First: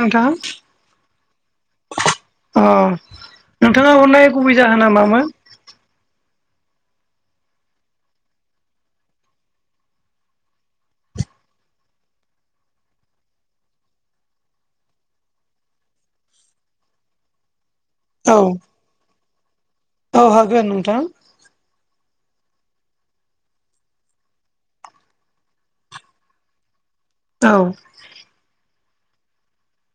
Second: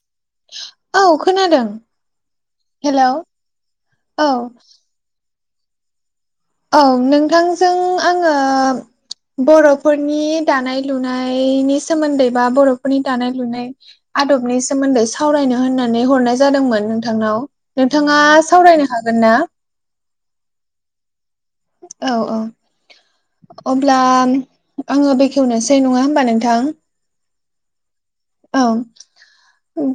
नोंथां औ खोनादों अ हेलौ 'नोंथाङा औ हरननाय गुबै जाहोनामामोन औ नोंथांजों आङो बर'फोरनि दानाय लुनायनि सोमोन्दै बा बर'फोरनि दानाय लुनाय आदबनि सोमोन्दै सावरायनो होननानै हरनाय जादोंमोन नोंथांनाव नोंथाङा औ सावरायनो हागोन ना औ हागोन नोंथां औ औ अब्ला आङो बेखेवनोसै नङा होमबा नोंथां औ औ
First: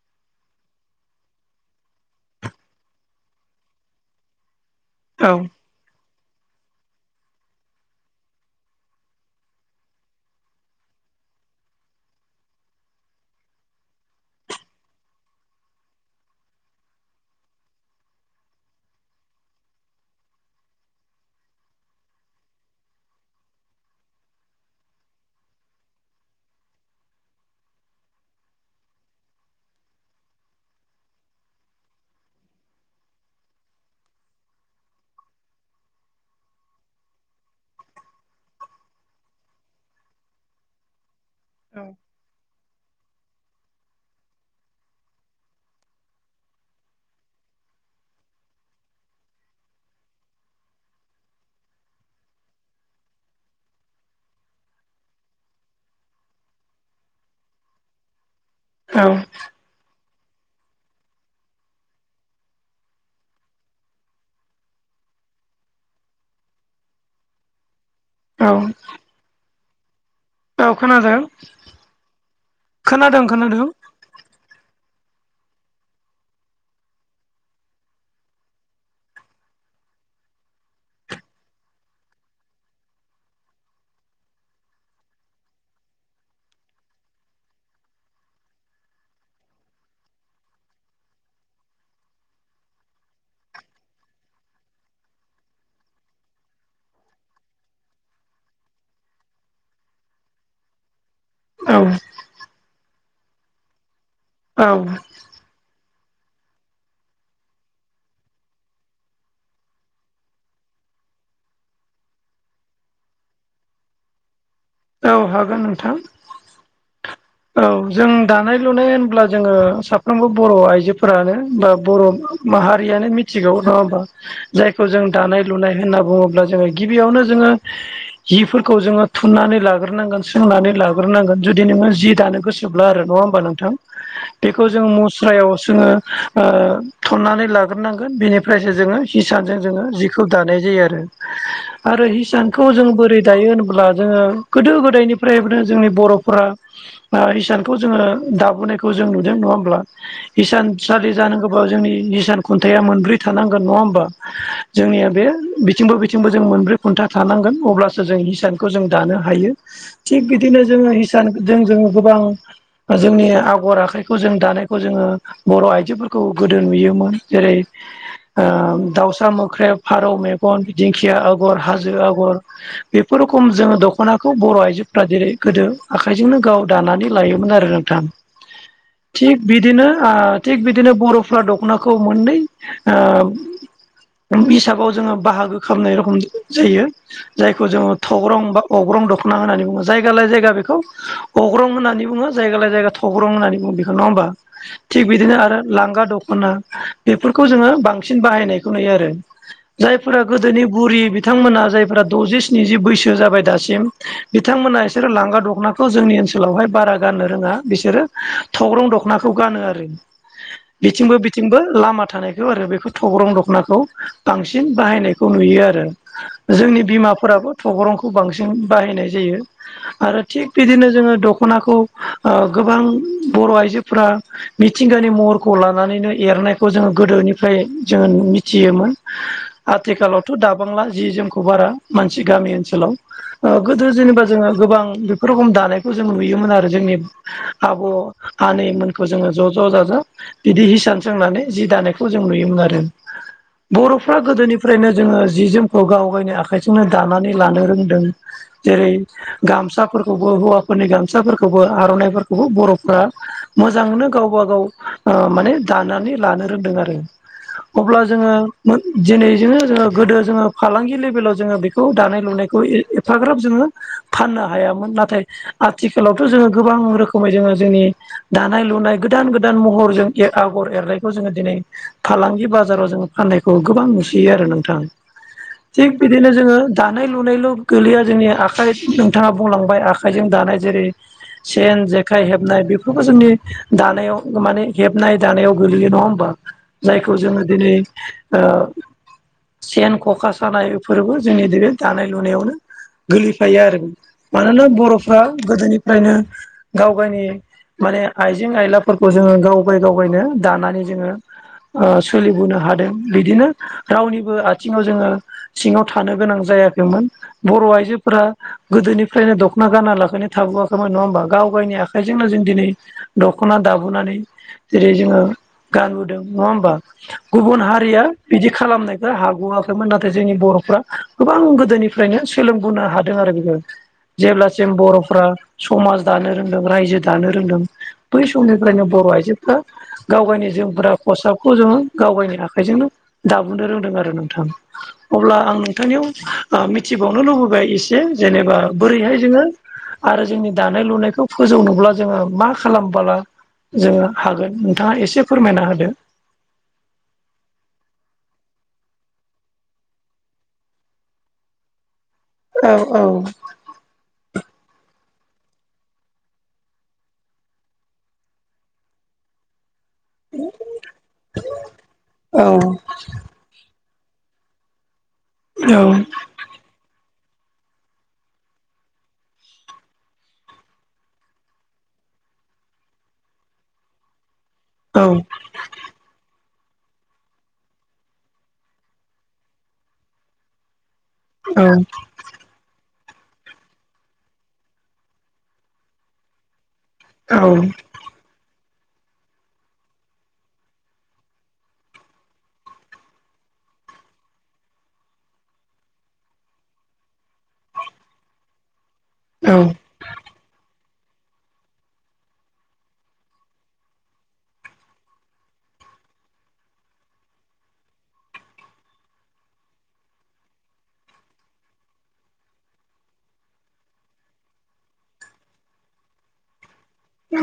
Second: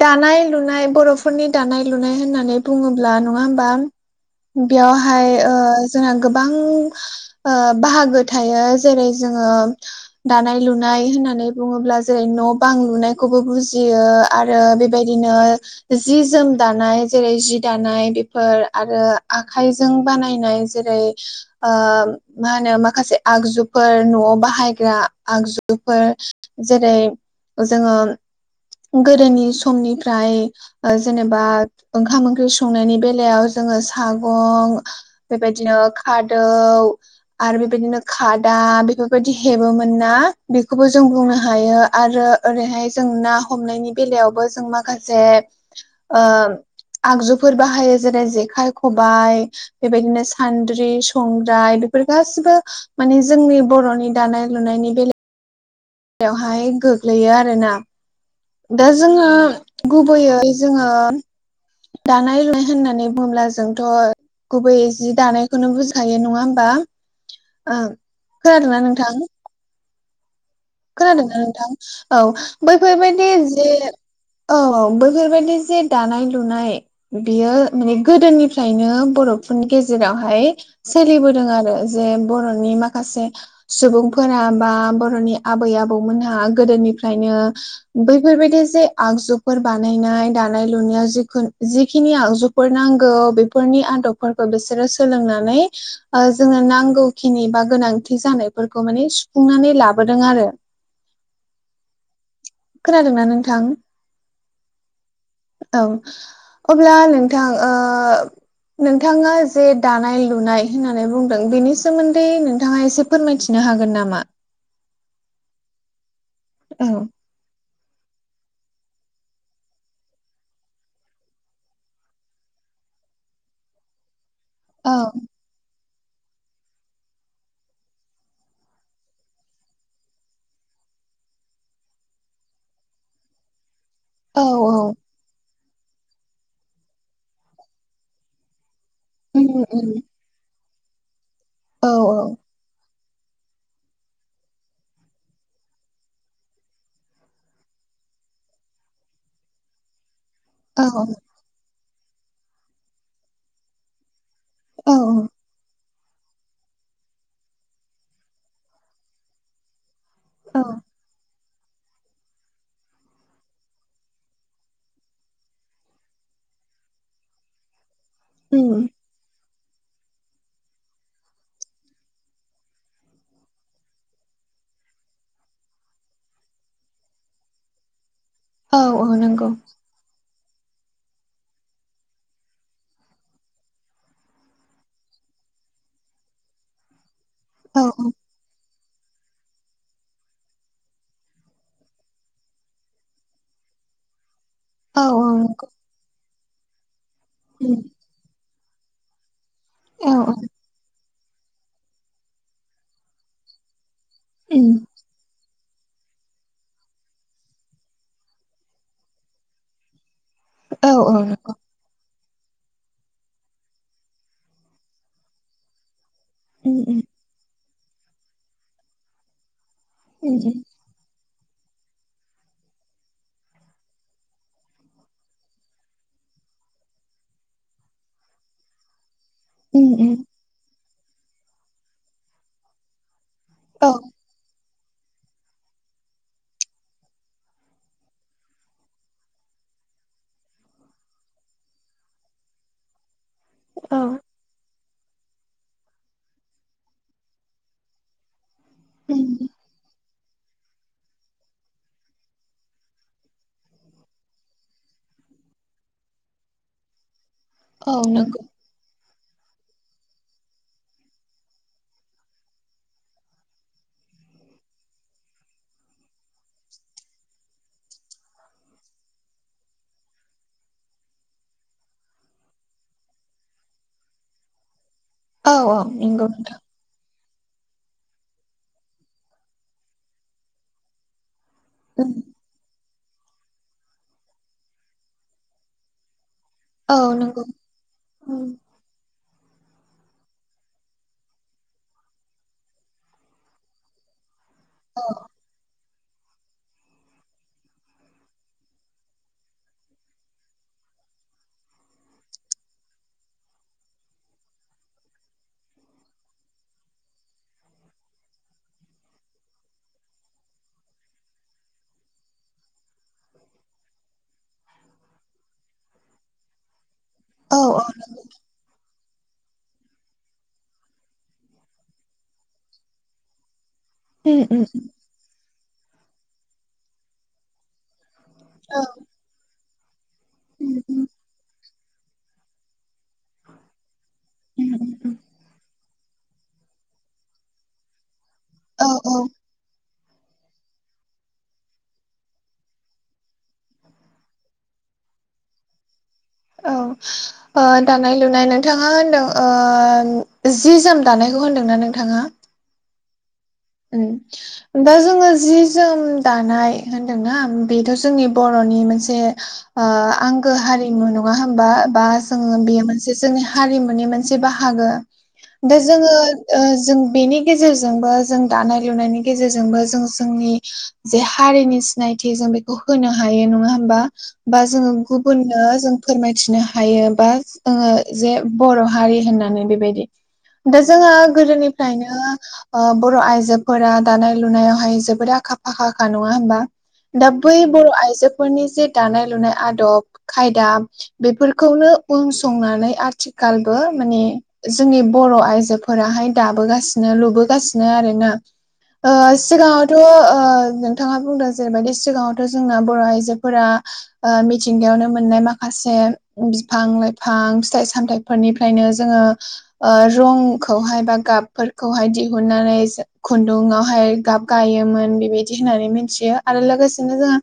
दानाय लुनाय बर'फोरनि दानाय लुनाय होननानै बुङोब्ला नङा होमबा बेहाय औ ओ जोंहा गोबां बाहागो थायो जेरै जोङो दानाय लुनाय होननानै बुङोब्ला जेरै न' बां लुनायखौबो बुजियो आरो बेबायदिनो जि जोम दानाय जेरै जि दानाय बेफोर आरो आखाइजों बानायनाय जेरैे ओ मा होनो माखासे आगजुफोर न'आव बाहायग्रा आगजुफोर जेरै जोङो गोदोनि समनिफ्राय जेनेबा ओंखाम ओंख्रि संनायनि बेलायाव जोङो सागं बेबायदिनो खादौ आरो बेबायदिनो खादा बेफोरबायदि हेबोन ना बेखौबो जों बुंनो हायो आरो ओरैहाय जों ना हमनायनि बेलायावबो जों माखासे ओ आगजुफोर बाहायो जेरै जेखाइ खबाइ बेबायदिनो सान्द्रि संग्राय बेफोर गासिबो माने जोंनि बर'नि दानाय लुनायनि बेलायाव बेवहाय गोग्लैयो आरो ना दा जोङो औ गुबैयै जोङो दानाय लुनाय होननानै बुङोब्ला जोंथ' गुबैयै जि दानायखौनो बुजिखायो नङा होमबा औ खोदोंना नोंथां खोनादों खोनादोंना नोंथां औ बैफोरबायदि खोनादों खोनादों जे औ बैफोरबायाददि जे दानाय लुनाय बियो माने गोदोनिफ्रायनो बर'फोरनि गेजेरावहाय सोलिबोदों आरो जे बर'नि माखासे सुबुंफोरा बा बर'नि आबै आबौमोनहा गोदोनिफ्रायनो बैफोरबायदि जे आगजुफोर बानायनाय दानाय लुनायाव जिखुन जिखिनि आगजु फोर नांगौ बेफोरनि आदबफोरखौ बिसोरो सोलोंनानै जोंनो नांगौखिनि बा गोनांथि जानायफोरखौ माने सुफुंनानै लाबोदों आरो औ खोनादोंना नोंथां औ औ अब्ला नोंथां ओ नोंथाङा जे दानाय लुनाय होननानै बुंदों बेनि सोमोन्दै नोंथाङा एसे फोरमायथिनो हागोन नामा औ हागोन नोंथां औ। औ जों दानाय लुनाय होनब्ला जोङो साफ्रोमबो बर' आइजोफोरानो बा बर' माहारियानो मिथिगौ नङा होमबा जायखौ औ जों दानाय लुनाय होनना बुङोब्ला जोङो गिबियावनो जोङो जिफोरखौ जोङो थुननानै लाग्रोनांगोन सोंनानै लाग्रोनांगोन जुदि नोङो जि दानो गोसोब्ला आरो नङा होमबा नोंथां औ बेखौ औ जों मस। खुस्रायाव जोङो थन्नानै लाग्रोनांगोन बेनिफ्रायसो जोङो उम हिसानजों जोङ। उम बे खौ दानाय जायो आरो औ आरो हिसान। खौ जों बोरै दायो होन्ला जोङो गोदो गोदायनिफ्राय जोंनि बर'फोरा। हिसानखौ जोङो दाबोनायखौ जों नुदों नङा होमब्ला औ हिसानसालि जानांगौ। जोंनि निसान खन्थाइया मोनब्रै थानांगोन नङा होमबा औ जोंनिया बे। बिथिंबो बिथिंबो जों मोनब्रै खुन्था थानांगोन अब्लासो जों हिसानखौ जों दानो हायो। थिग औ बिदिनो जोङो हिसानजों जोङो गोबां जोंनि आगर आखाइखौ जों दानायखौ जोङो बर' आइजोफोरखौ गोदो नुयोमोन जेरै उम दाउस्रा मो ख्रेब, फारौ मेगन, दिंखिया आगर, हाजो आगर। बेफोर रखम जोङो दख'नाखौ बर' आइजोफ्रा जेरै गोदो आखाइजोंनो गाव दानानै लायोमोन आरो नोंथां। औ औ थिग नंगौ बिदिनो आ थिग बिदिनो बर'फ्रा दख'नाखौ मोननै ओ हिसाबाव जोङो बाहागो खालामनाय रखम जायो। जायखौ औ जोङो थग्रं बा अग्रं दखना होननानै बुङो जायगा लाय जायगा बेखौ अग्रं होननानै बुङो जायगा लाय जायगा थग्रं होननानै बुङो बेखौ नङा होमबा औ थिग औ बिदिनो आरो नंगौ लांगा दख होनना बेफोरखौ जोङो उम बांसिन बाहायनायखौ नुयो आरो औ जायफोरा औ गोदोनि बुरि बि थांमोना जायफ्रा द'जि स्निजि बैसो जाबाय दासिम उम बिथांमोना बिसोर लांगा दखनाखौ जोंनि ओनसोलावहाय बारा गाननो रोङा बिसोरो थग्रं दख'नाखौ गानो आरो। औ बिथिंबो औ नंगौ बिथिंबो लामा थानायखौ आरो बेखौ थग्रं दख'नाखौ बांसिन बाहायनायखौ नुयो आरो। उम जोंनि उम बिमाफोराबो थग्रंखौ बांसिन बाहायनाय जायो आरो उम थिग उम बिदिनो जोङो दख'नाखौ ओ गोबां बर' आइजोफ्रा मिथिंगानि महरखौ लानानैनो एरनायखौ जोङो गोदोनिफ्राय जोङो मिथियोमोन। उम उम आथिखालावथ' दाबांला जि जोमखौ बारा मानसि गामि ओनसोलाव। गोदो औ जेनेबा जोङो गोबां बेफोर रोखोम दानाय खौ जों नुयोमोन आरो जोंनि आब' आनैमोनखौ जोङो ज' ज' जाजा बिदि हिसान सोंनानै जि दानायखौ जों नुयोमोन आरो। औ बर'फ्रा गोदोनिफ्रायनो जोङो जि जोमखौ गाव गायनो आखाइजोंनो दानानै लानो रोंदों। जेरै उम गामसाफोरखौबो हौवा फोरनि गामसाफोरखौबो आर'नाइफोरखौबो बर'फोरा मोजांनो गावबा गाव माने दानानै लानो रोंदों आरो। औ अब्ला जोङो। नंगौ दिनै जोङो गोदो जोङो फालांगि लेभेलाव जोङो बेखौ दानाय लुनायखौ ए एफाग्राब जोङो फाननो हायामोन नाथाय आथिखालावथ' जोङो गोबां रोखोमै जोङो जोंनि दानाय लुनाय गोदान गोदान महरजों आगर एरनायखौ जोङो दिनै फालांगि बाजाराव जोङो फाननायखौ गोबां नुसियो आरो नोंथां औ औ थिग नंगौ बिदिनो जोङो नोंथां दानाय लुनायल' गोलैया जोंनि आखाइ नोंथाङा बुंलांबाय आखाइजों दानाय जेरै सेन, उम जेखाय हेब हबनाय बेफोरखौ जोंनि दानायाव माने हेबनाय दानायाव गोलैयो नङा होमबा। औ जायखौ जोङो नंगौ दिनै ओ उम सेन, ख'खा सानाय इफोरबो जोंनि इदिनो दानाय लुनायावनो गोलैफायो आरो मानोना औ बर'फ्रा गोदोनिफ्रायनो गाव गायनि माने आइजें आयलाफोरखौ जोङो गावगाय गावगायनो दानानै जोङो ओ सोलिबोनो हादों। बिदिनो रावनिबो आथिङाव जोङो सिङाव थानो गोनां जायाखैमोन बर' आइजोफोरा गोदोनिफ्रायनो दख'ना गाना लाखैनो थाबोआखैमोन नङा होमबा गाव गायनि आखाइजोंनो जों दिनै दख'ना दाबोनानै जेरै जोङो गानबोदों नङा होमबा औ गुबुन हारिया बिदि खालामनाय बे हाग'आखैमोन नाथाय जोंनि बर'फ्रा गोबां गोदोनिफ्रायनो सोलोंबोनो हादों आरो [unintelligible] उम जेब्ला उम फ्रा समाज दानो रोंदों रायजो दानो रोंदों बै औ समनिफ्रायनो बर' आइजो दा गावगायनि उम जोमग्रा उम खसाबखौ जोङो गावगायनि आखाइजोंनो दाबोननो रोंदों आरो नोंथां औ अब्ला आं नोंथांनियाव मिथिबावनो लुबैबाय एसे जेनेबा औ बोरैहाय जोङो आरो जोंनि दानाय लुनायखौ फोजौनोब्ला जोङो मा खालामबोला जोङो हागोन नोंथाङा एसे फोरमायना होदो औ दानाय लुनाय नोंथाङा होनदों जि जोम दानायखौ होनदोंना नोंथाङा औ औ उम दा जोङो जि जोम दानाय होनदोंना बेथ' जोंनि बर'नि मोनसे आ आंगो हारिमु नङा होनबा बा औ जोङो बेयो मोनसे जोंनि हारिमुनि मोनसे बाहागो दा जोङो जों बेनि गेजेरजोंबो जों दानाय लुनायनि गेजेरजोंबो जों जोंनि जे हारिनि सिनायथि जों बे होनो हायो नङा होमबा बा जोङो औ गुबुन जों फोरमायथिनो हायो बा जोङो जे बर' हारि होननानै बेबायदि दा जोङो गोदोनिफ्रायनो बर' आइ जोफोरा दानाय लुनायावहाय जोबोद आखा फाखाखा नङा होनबा दा बै बर' आइजो फोरनि जे दानाय लुनाय आदब खायदा बेफोरखौनो उन संनानै आथिखालबो माने जोंनि बर' आइजोफोराहाय दाबोगासिनो लुबोगासिनो आरोना ओ औ सिगाङाव थ' नोंथाङा बुंदों जेरैबायदि सिगाङावथ' जोंना बर' आइजोफोरा मिथिंगायावनो मोननाय माखासे बिफां लाइफां फिथाइ सामथायाइफोरनिफ्रायनो जोङो ओ रंखौहाय बा गाबफोरखौहाय दिहुननानै खुन्दुंआवहाय गाब गायोमोन बेबायदि होननानै मिथियो आरो लोगोसेनो जों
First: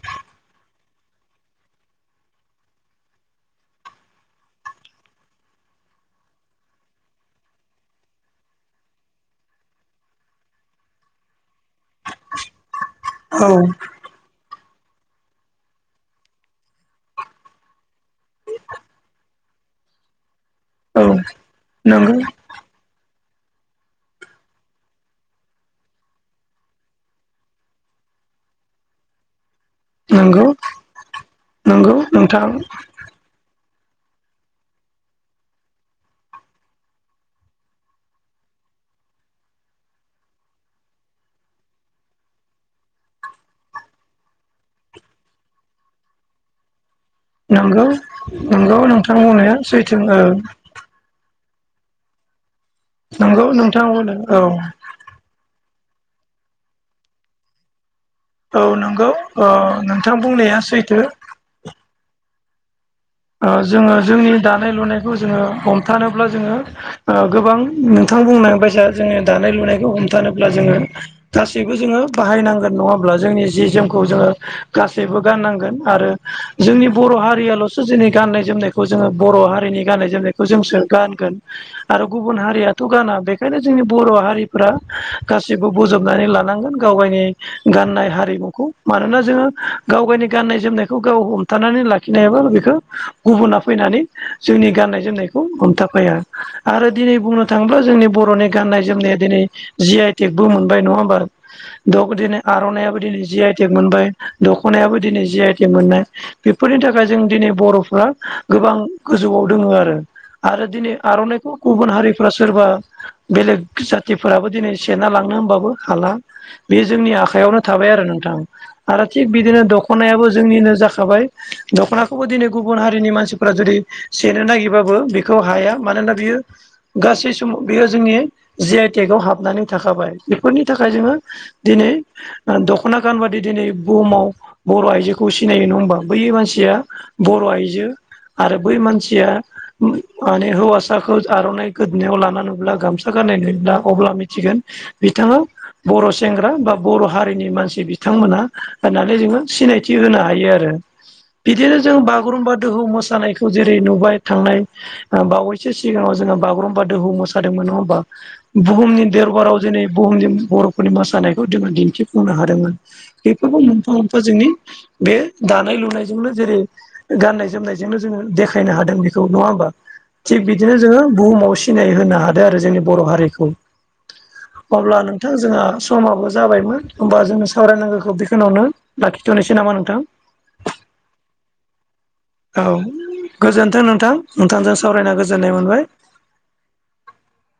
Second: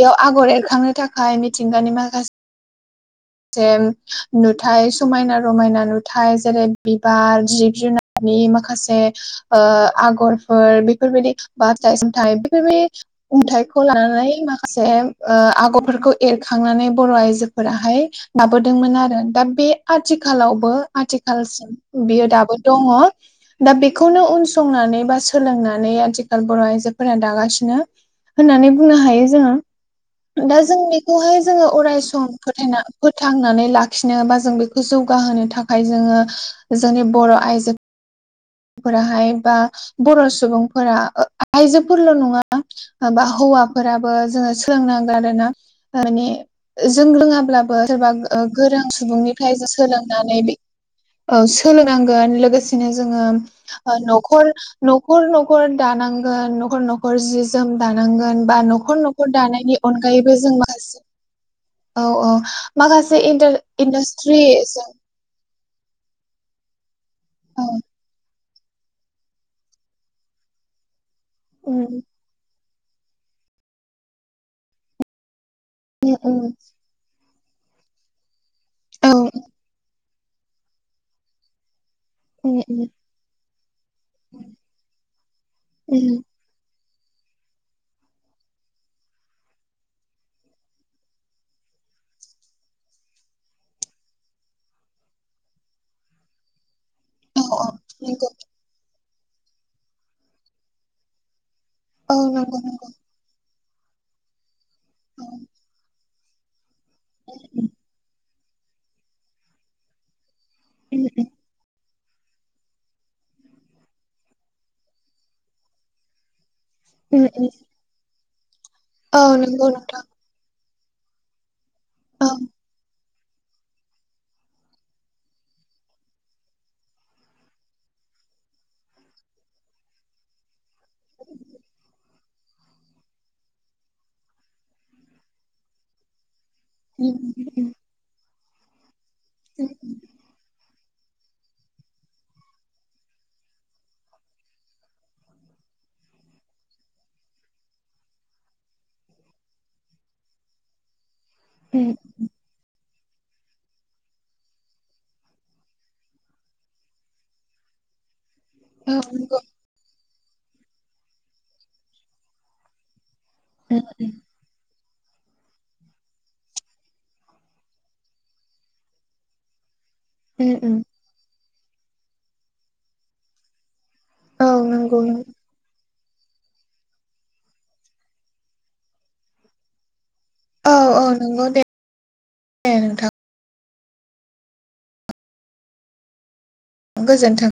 बेयाव आगर एरखांनो थाखाय मिथिंगानि माखासे से नुथाइ समायना रमायना नुथाय जेरै बिबार जिब जुनार नि माखासे आगरफोर बेफोरबायदि [unintelligible] बेफोरबायदि औ उन्थायाइखौ लानानै माखासे आगरफोरखौ एरखांनानै बर' आइजोफोराहाय लाबोदोंमोन आरो दा बे आथिखालावबो औ आथिखालसिम नंगौ बियो दाबो दङ दा बेखौनो उनसंनानै बा सोलोंनानै आथिखाल बर' आइजोफोरा दागासिनो होननानै बुंनो हायो जोङो नंगौ दा जों बेखौहाय जोङो नंगौ अराय सम नोंथां फोथायना फोथांनानै लाखिनोबा जों बेखौ जौगाहोनो थाखाय जोङो जोंनि बर' आइजो फोराहाय बा बर' सुबुंफोरा आइजोफोरल' नङा बा हौवाफोराबो जोङो सोलोंनांगोन आरोना मानानि जों रोङा अब्लाबो नंगौ सोरबा नंगौ गोरों नोंथां बुंनाया सुबुंनिफ्राय सैथो ओ सोलोंनानै औ सोलोंनांगोन लोगोसे नंगौ नोंथाङा बुंदों औ न'खर न'खर दानांगोन न'खर न'खर जि जोम दानांगोन बा औ न'खर नंगौ न'खर ओ दानायनि नोंथां अनगायैबो जों बुंनाया माखासे सैथो औ औ माखासे इन्डासट्रि बे खौ जोङो हमथानोब्ला जोङो। गोबां औ नोंथां बुंनांबायसा जोंङो दानाय लुनायखौ हमथानोब्ला जोंङो गासैबो जोङो उम बाहायनांगोन नङाब्ला जोंनि जि जोमखौ जोङो गासैबो गाननांगोन। आरो उम उम जोंनि बर' हारियाल'सो जोंनि गाननाय जोमनायखौ जोङो औ बर' हारिनि गाननाय जोमनाय खौ जोंसो गानगोन आरो गुबुन उम हारियाथ' उम गाना बेखायनो जोंनि बर' हारिफ्रा गासिबो उम बजबनानै लानांगोन गावबायनि गाननाय हारिमुखौ मानोना जोङो गाव गावनि गाननाय जोमनायखौ गाव हमथानानै लाखिनायाबो बेखौ बे गुबुना फैनानै जोंनि गाननाय जोमनायखौ हमथाफाया आरो दिनै औ बुंनो थाङोब्ला जोंनि बर'नि गाननाय-जोमनाया दिनै जि आइ टेकबो मोनबाय नङा होमबा? औ दखदिन नंगौ आर'नायाबो दिनो जियाय थेख आइक मोनबाय दख'नायाबो दिनै जि आइ टेक मोननाय बेफोरनि थाखाय जों दिनै बर'फ्रा गोबां गोजौआव दोङ आरो आरो दिनै आर'नाइखौ गुबुन हारिफ्रा सोरबा बेलेग जाथिफोराबो दिनै सेना लांनो होनबाबो हाला। बे जोंनि आखायावनो थाबाय आरो नोंथां। आरो औ थिग बिदिनो नंगौ नंगौ दख'नायाबो जोंनिनो जाखाबाय दख'नाखौबो औ दिनै गुबुन हारिनि मानसिफोरा जुदि सेनो नागिरबाबो बेखौ हाया मानोना बियो गासै समाव बेयो जोंनि जि आइ टेक आव हाबनानै थाखाबाय। बेफोरनि थाखाय जोङो दिनै दख'ना गान बादि दिनै बुहुमाव बर' आइजोखौ सिनायो नङ हबा। बै मानसिया उम बर' उम आइजो आरो बै मानसिया माने हौवासाखौ आर'नाइ गोदोनायाव लाना नुब्ला गामसा गाननाय नुयोब्ला अब्ला मिथिगोन बिथाङा बर' सेंग्रा बा बर' हारिनि मानसि बिथांमोनहा। होननानै जोंङो सिनायथि होनो हायो आरो बिदि उम औ बागुरुम्बा दोहौ मोसानायखौ जेरै नुबाय थांनाय बावैसो सिगाङाव जोङो बागुरुम्बा दोहौ मोसादोंमोन नङा होमबा नंगौ नोंथां औ उम औ बुहुमनि नंगौ देरबाराव दिनै बुहुमनि बर'फोरनि मोसानायखौ जोङो दिन्थिफुंनो हादोंमोन। बेफोरखौ उम मोनफा-मोनफा जोंनि बे दानाय लुनायजोंनो जेरै गाननाय जोमनायजोंनो जोङो देखायनो हादों बेखौ नङा होमबा। थिग उम उम बिदिनो जोङो बुहुमाव सिनाय होनो हादों आरो जोंनि बर' हारिखौ। औ अब्ला नंगौ नोंथां जोंहा समाबो जाबायमोन होमबा जोंङो सावरायनांगौखौ बेखावनो लाखिथ'नोसै नामा नोंथां? औ औ नोंगौ दे। औ नोंथां गोजोनथों नोंथां नोंथांजों सावरायना गोजोननाय मोनबाय। गोजोन्थों।